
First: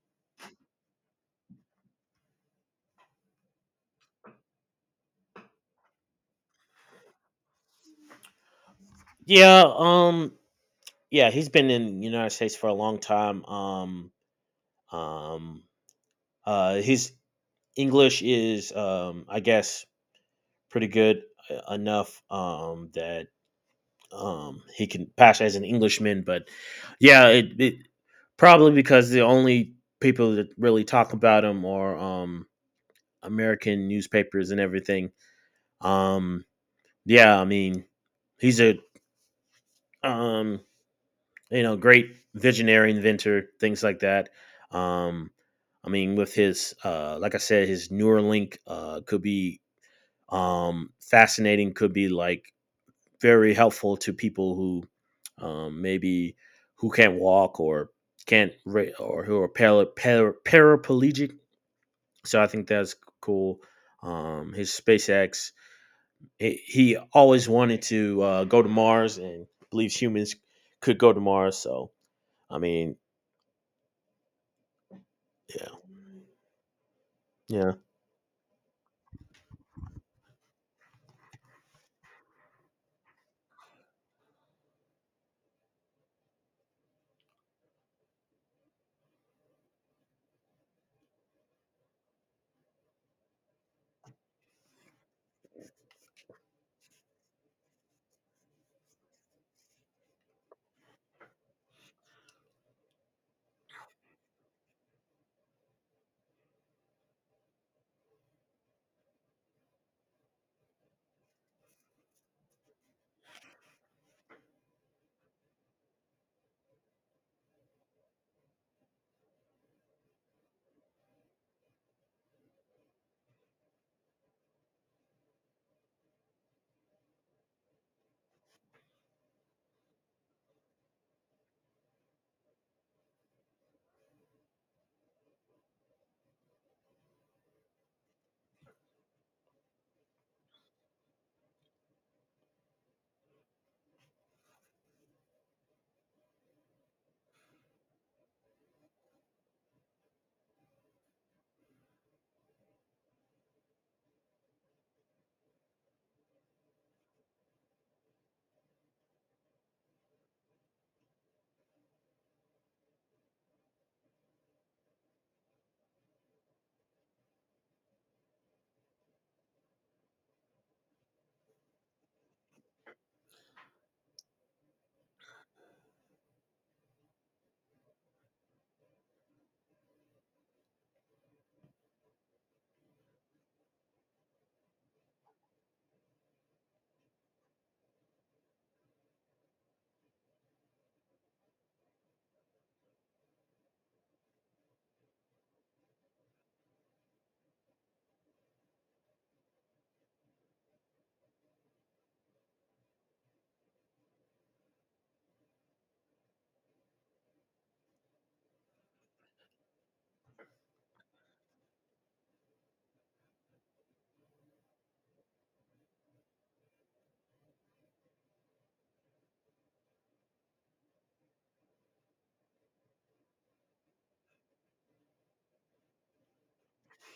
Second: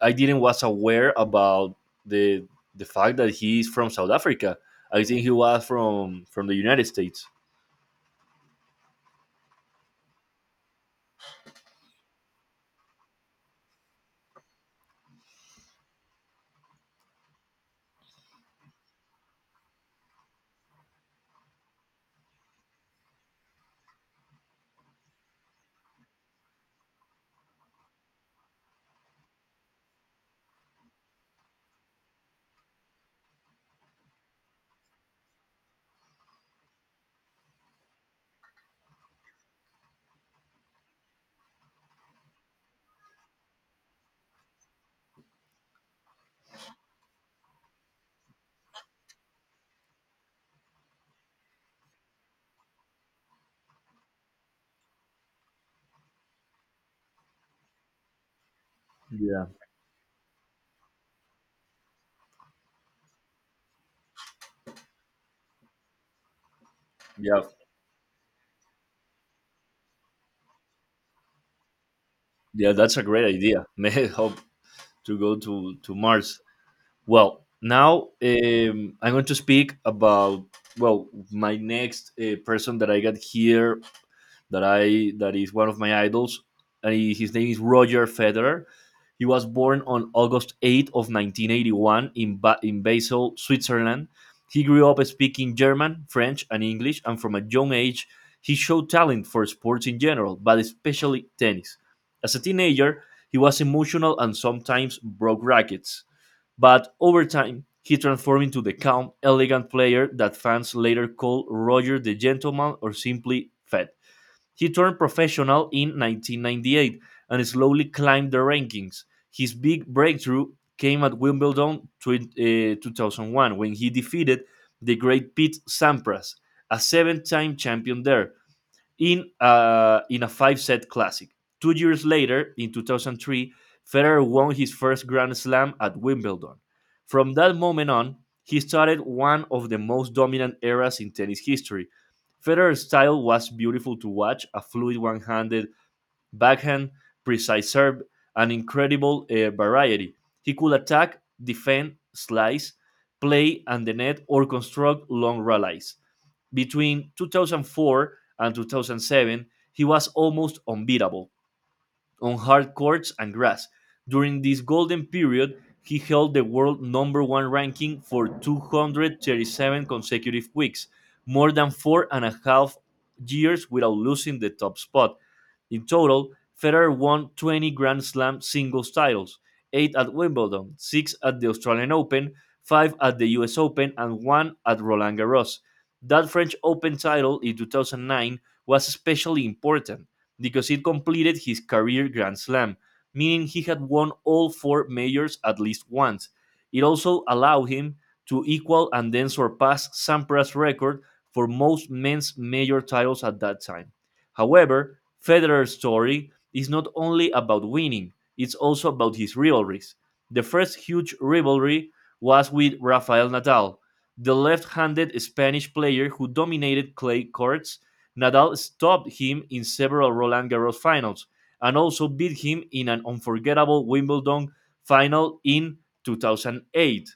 Speaker 1: I didn't was aware about the the fact that he's from South Africa. I think he was from the United States.
Speaker 2: Yeah, um, yeah, he's been in the United States for a long time. Um, his English is, I guess, pretty good enough that he can pass as an Englishman. But yeah, it probably because the only people that really talk about him are American newspapers and everything. Um, yeah, I mean, he's a um, great visionary inventor, things like that. Um, I mean, with his, like I said, his Neuralink could be fascinating, could be like very helpful to people who maybe who can't walk or can't re- or who
Speaker 1: Yeah,
Speaker 2: are paraplegic. So I think that's cool. His SpaceX, he
Speaker 1: yeah,
Speaker 2: always wanted to go to Mars and believes humans could go to Mars. So I
Speaker 1: yeah.
Speaker 2: mean,
Speaker 1: That's a great idea. [laughs] May help to go to Mars. Well,
Speaker 2: Yeah.
Speaker 1: now I'm going to speak about well my next person that I got here that I that is one of my idols, and he, his name is Roger Federer. He was born on August 8th of 1981 in Basel, Switzerland. He grew up speaking German, French, and English, and from a young age, he showed talent for sports in general, but especially tennis. As a teenager, he was emotional and sometimes broke rackets, but over time, he transformed into the calm, elegant player that fans later called Roger the Gentleman or simply Fed. He turned professional in 1998 and slowly climbed the rankings. His big breakthrough came at Wimbledon 2001 when he defeated the great Pete Sampras, a seven time champion there, in a five set classic. 2 years later, in 2003, Federer won his first Grand Slam at Wimbledon. From that moment on, he started one of the most dominant eras in tennis history. Federer's style was beautiful to watch: a fluid one handed backhand, precise serve, and incredible variety. He could attack, defend, slice, play and the net, or construct long rallies. Between 2004 and 2007, he was almost unbeatable on hard courts and grass. During this golden period, he held the world number one ranking for 237 consecutive weeks, more than 4.5 years without losing the top spot. In total, Federer won 20 Grand Slam singles titles, 8 at Wimbledon, 6 at the Australian Open, 5 at the US Open, and 1 at Roland Garros. That French Open title in 2009 was especially important because it completed his career Grand Slam, meaning he had won all four majors at least once. It also allowed him to equal and then surpass Sampras' record for most men's major titles at that time. However, Federer's story is not only about winning, it's also about his rivalries. The first huge rivalry was with Rafael Nadal, the left handed Spanish player who dominated clay courts. Nadal stopped him in several Roland Garros finals and also beat him in an unforgettable Wimbledon final in 2008,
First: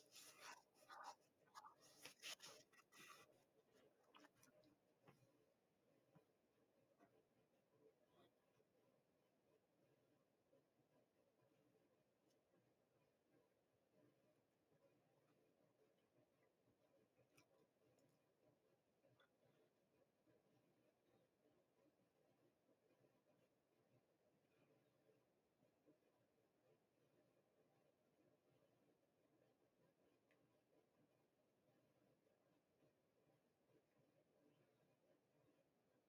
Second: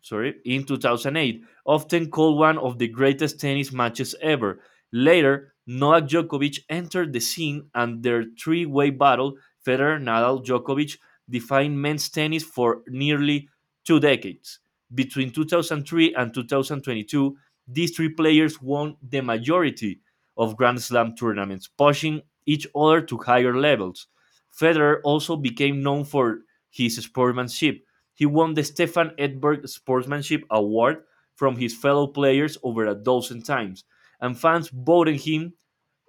Speaker 1: sorry, in 2008, often called one of the greatest tennis matches ever. Later, Novak Djokovic entered the scene and their three-way battle, Federer, Nadal, Djokovic, defined men's tennis for nearly two decades. Between 2003 and 2022, these three players won the majority of Grand Slam tournaments, pushing each other to higher levels. Federer also became known for his sportsmanship. He won the Stefan Edberg Sportsmanship Award from his fellow players over a dozen times, and fans voted him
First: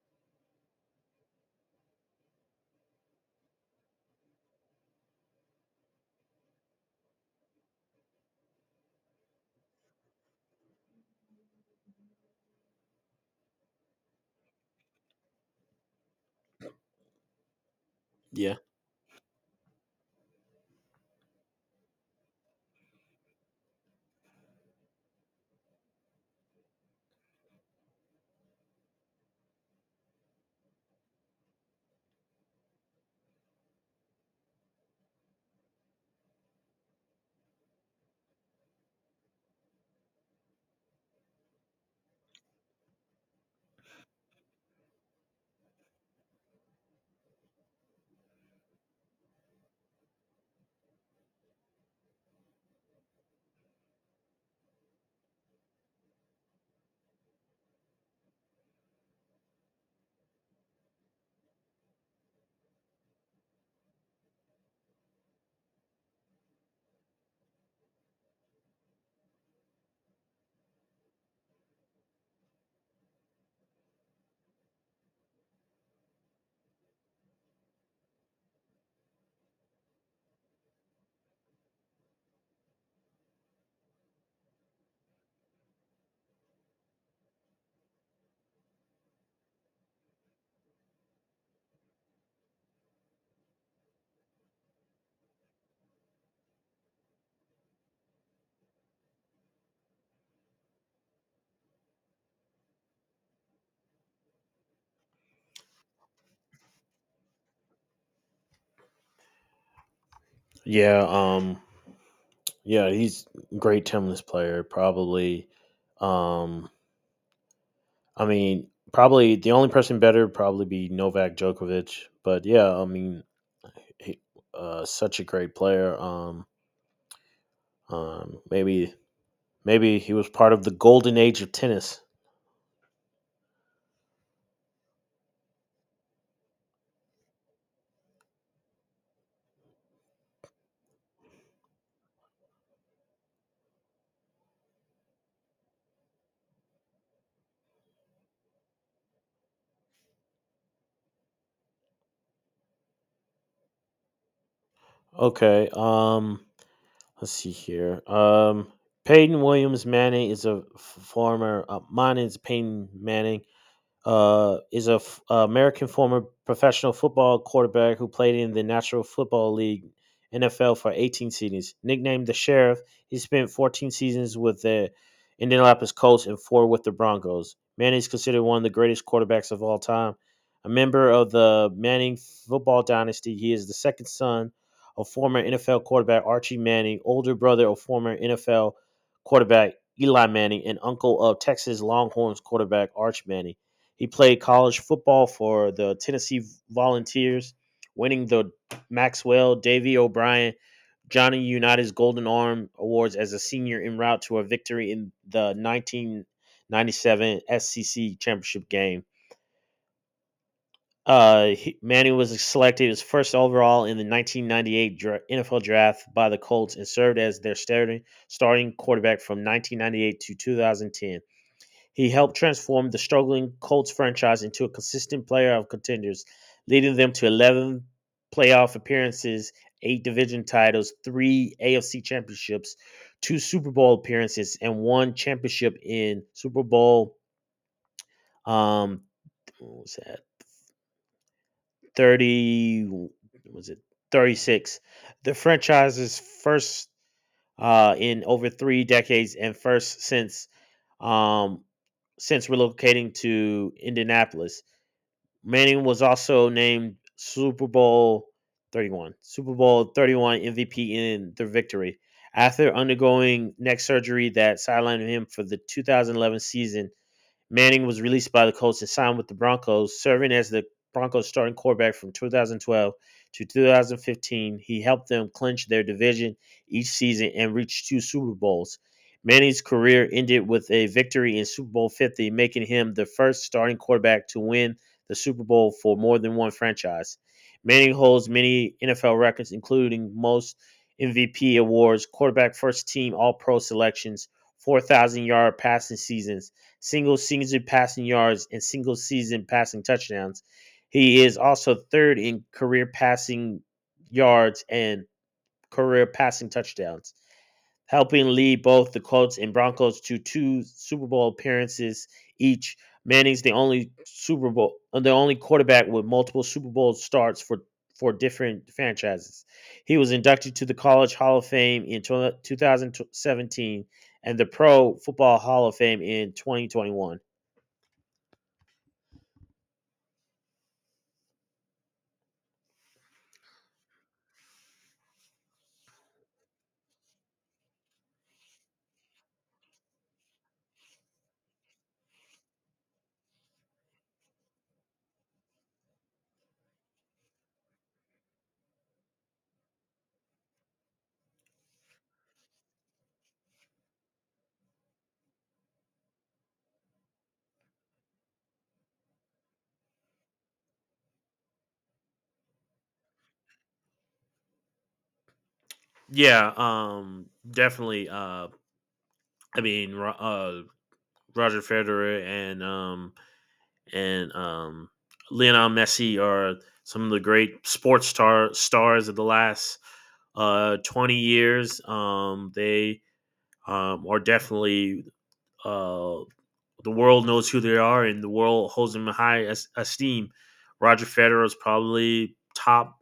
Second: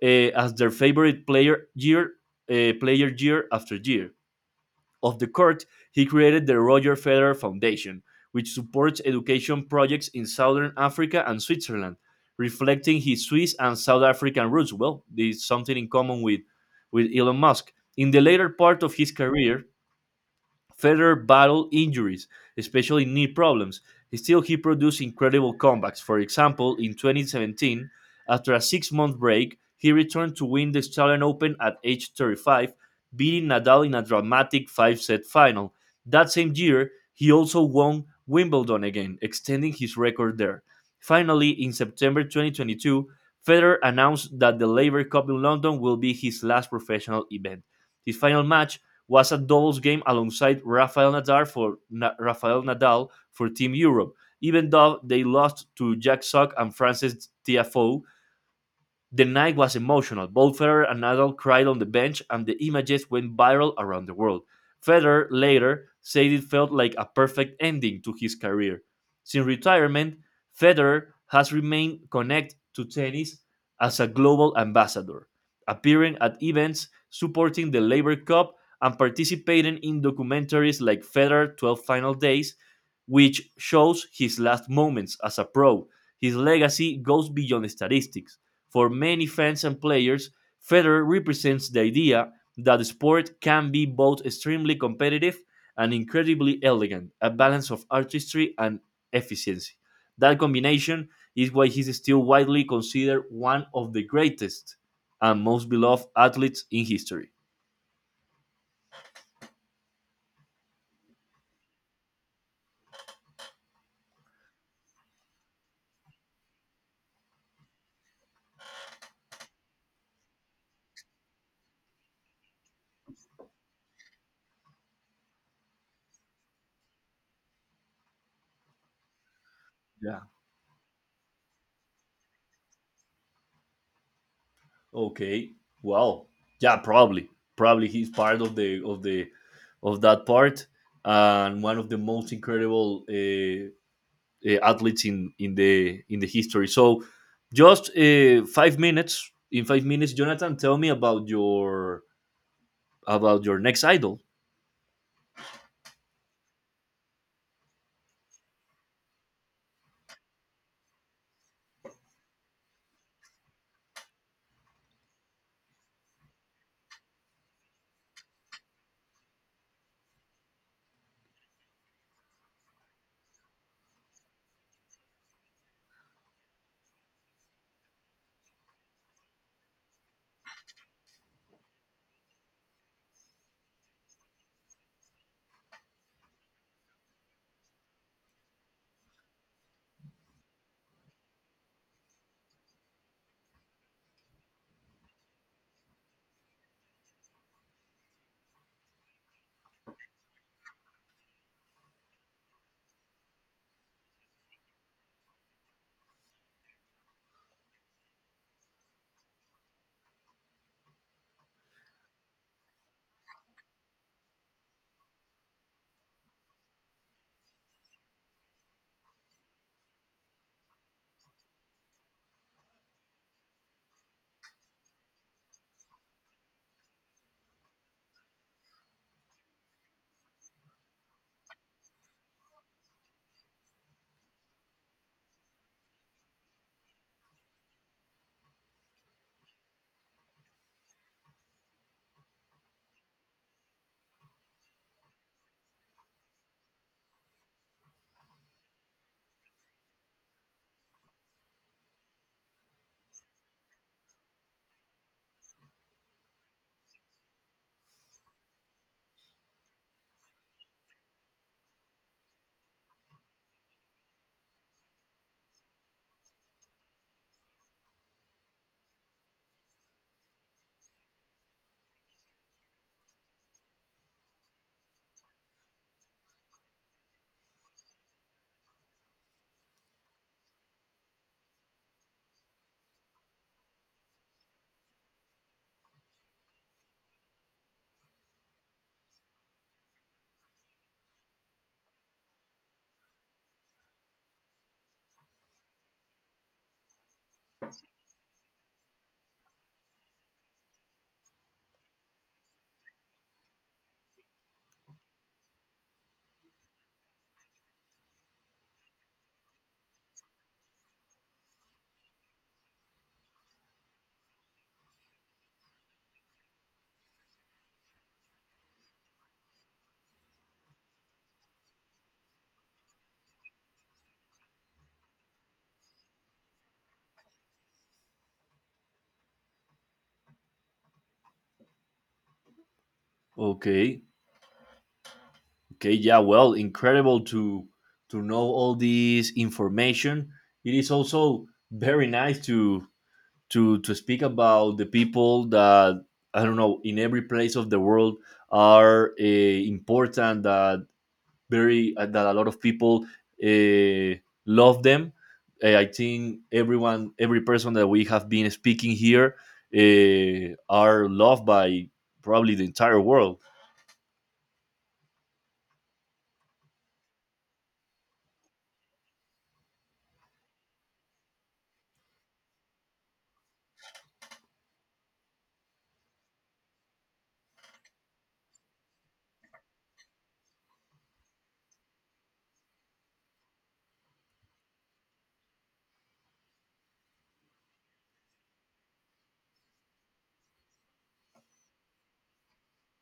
Speaker 1: as their favorite player year after year. Off the court, he created the Roger Federer Foundation, which supports education projects in Southern Africa and Switzerland, reflecting his Swiss and South African roots. Well, there's something in common with Elon Musk. In the later
Speaker 2: Yeah.
Speaker 1: part of his career, Federer battled injuries, especially knee problems. Still, he produced incredible comebacks. For example, in 2017, after a 6-month break, he returned to win the Australian Open at age 35, beating Nadal in a dramatic five set final. That same year, he also won Wimbledon again, extending his record there. Finally, in September 2022, Federer announced that the Labour Cup in London will be his last professional event. His final match was at doubles game alongside Rafael Nadal for Team Europe, even though they lost to Jack Sock and Frances Tiafoe. The night was emotional. Both Federer and Nadal cried on the bench, and the images went viral around the world. Federer later said it felt like a perfect ending to his career. Since retirement, Federer has remained connected to tennis as a global ambassador, appearing at events, supporting the Labor Cup, and participating in documentaries like Federer 12 Final Days, which shows his last moments as a pro. His legacy goes beyond statistics. For many fans and players, Federer represents the idea that the sport can be both extremely competitive and incredibly elegant, a balance of artistry and efficiency. That combination is why he's still widely considered one of the greatest and most beloved athletes in history.
Speaker 2: Yeah, um yeah, he's a great Timless player. Probably um I mean, probably the only person better would probably be Novak Djokovic, but yeah, I mean, he, such a great player. um maybe maybe he
Speaker 1: Yeah.
Speaker 2: was part of the golden age of tennis.
Speaker 1: Okay. Well. Yeah. Probably he's part of the of that part and one of the most incredible athletes in the history. So just 5 minutes. In 5 minutes, Jonathan, tell me about your next idol.
Speaker 2: Okay. Let's see here. Peyton Williams Manning is a f- former mine is Peyton Manning, is a American former professional football quarterback who played in the National Football League NFL for 18 seasons. Nicknamed the Sheriff, he spent 14 seasons with the Indianapolis Colts and four with the Broncos. Manning is considered one of the greatest quarterbacks of all time. A member of the Manning football dynasty, he is the second son of former NFL quarterback Archie Manning, older brother of former NFL quarterback Eli Manning, and uncle of Texas Longhorns quarterback Arch Manning. He played college football for the Tennessee Volunteers, winning the Maxwell, Davy O'Brien, Johnny Unitas Golden Arm Awards as a senior en route to a victory in the 1997 SCC championship game. Manning was selected as first overall in the 1998 NFL draft by the Colts and served as their starting quarterback from 1998 to 2010. He helped transform the struggling Colts franchise into a consistent player of contenders, leading them to 11 playoff appearances, eight division titles, three AFC championships, two Super Bowl appearances, and one championship in Super Bowl um, what was that? 30 was it 36, the franchise's first in over three decades and first um, since relocating to indianapolis. Manning was also named Super Bowl 31 MVP in their victory. After undergoing neck surgery that sidelined him for the 2011 season, Manning was released by the Colts and signed with the Broncos, serving as the Broncos starting quarterback from 2012 to 2015. He helped them clinch their division each season and reach two Super Bowls. Manning's career ended with a victory in Super Bowl 50, making him the first starting quarterback to win the Super Bowl for more than one franchise. Manning holds many NFL records, including most MVP awards, quarterback first team All Pro selections, 4,000 yard passing seasons, single season passing yards and single season passing touchdowns. He is also third in career passing yards and career passing touchdowns, helping lead both the Colts and Broncos to two Super Bowl appearances each. Manning's the only quarterback with multiple Super Bowl starts for different franchises. He was inducted to the College Hall of Fame in 2017 and the Pro Football Hall of Fame in 2021.
Speaker 1: Okay. Okay. Yeah. Well, incredible to know all this information. It is also very nice to speak about the people that I don't know in every place of the world are important that a lot of people uh, love them. I think everyone, every person that we have been speaking here, are loved by probably the entire world.
Speaker 2: Yeah, definitely. I mean, Roger Federer and and um Lionel Messi are some of the great sports stars of the last 20 years. They are definitely uh the world knows who they are and the world holds them in high esteem. Roger Federer is probably top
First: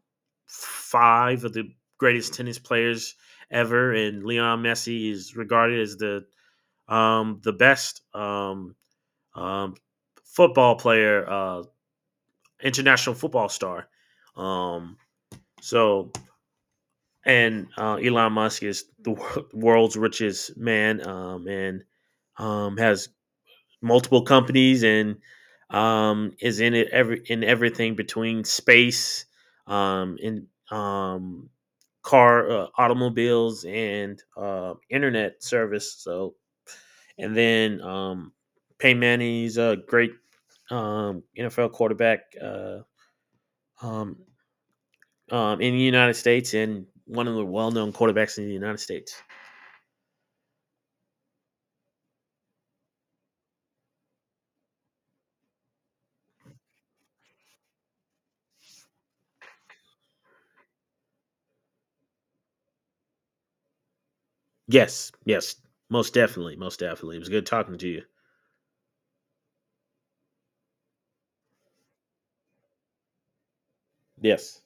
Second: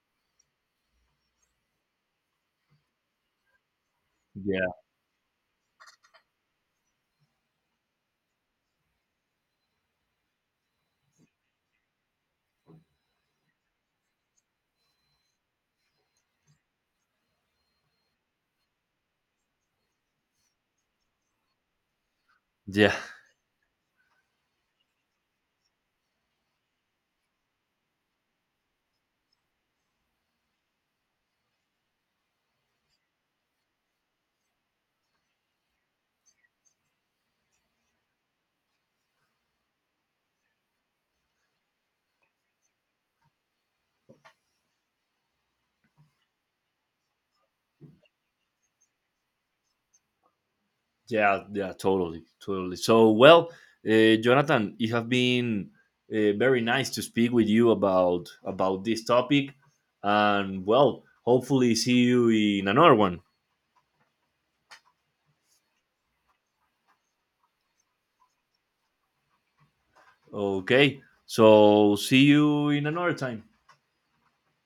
Speaker 2: five of the greatest tennis players ever, and Lionel
Speaker 1: Yeah,
Speaker 2: Messi is regarded as the best um, football player, international football star. Um, so, and Elon Musk is the world's richest man, and
Speaker 1: yeah,
Speaker 2: has multiple companies and is in it every in everything between space, in car, automobiles, and internet service. So, and then Peyton Manning's a great NFL quarterback um, in the United States and one of the well-known quarterbacks in the United States.
Speaker 1: yeah, yeah. Totally, totally. So, well, Jonathan, it has been very nice to speak with you about this topic, and well, hopefully see you in another one.
Speaker 2: Yes, yes, most definitely, most definitely. It was good talking to you.
Speaker 1: Okay, so see you in another time.
Speaker 2: Yes.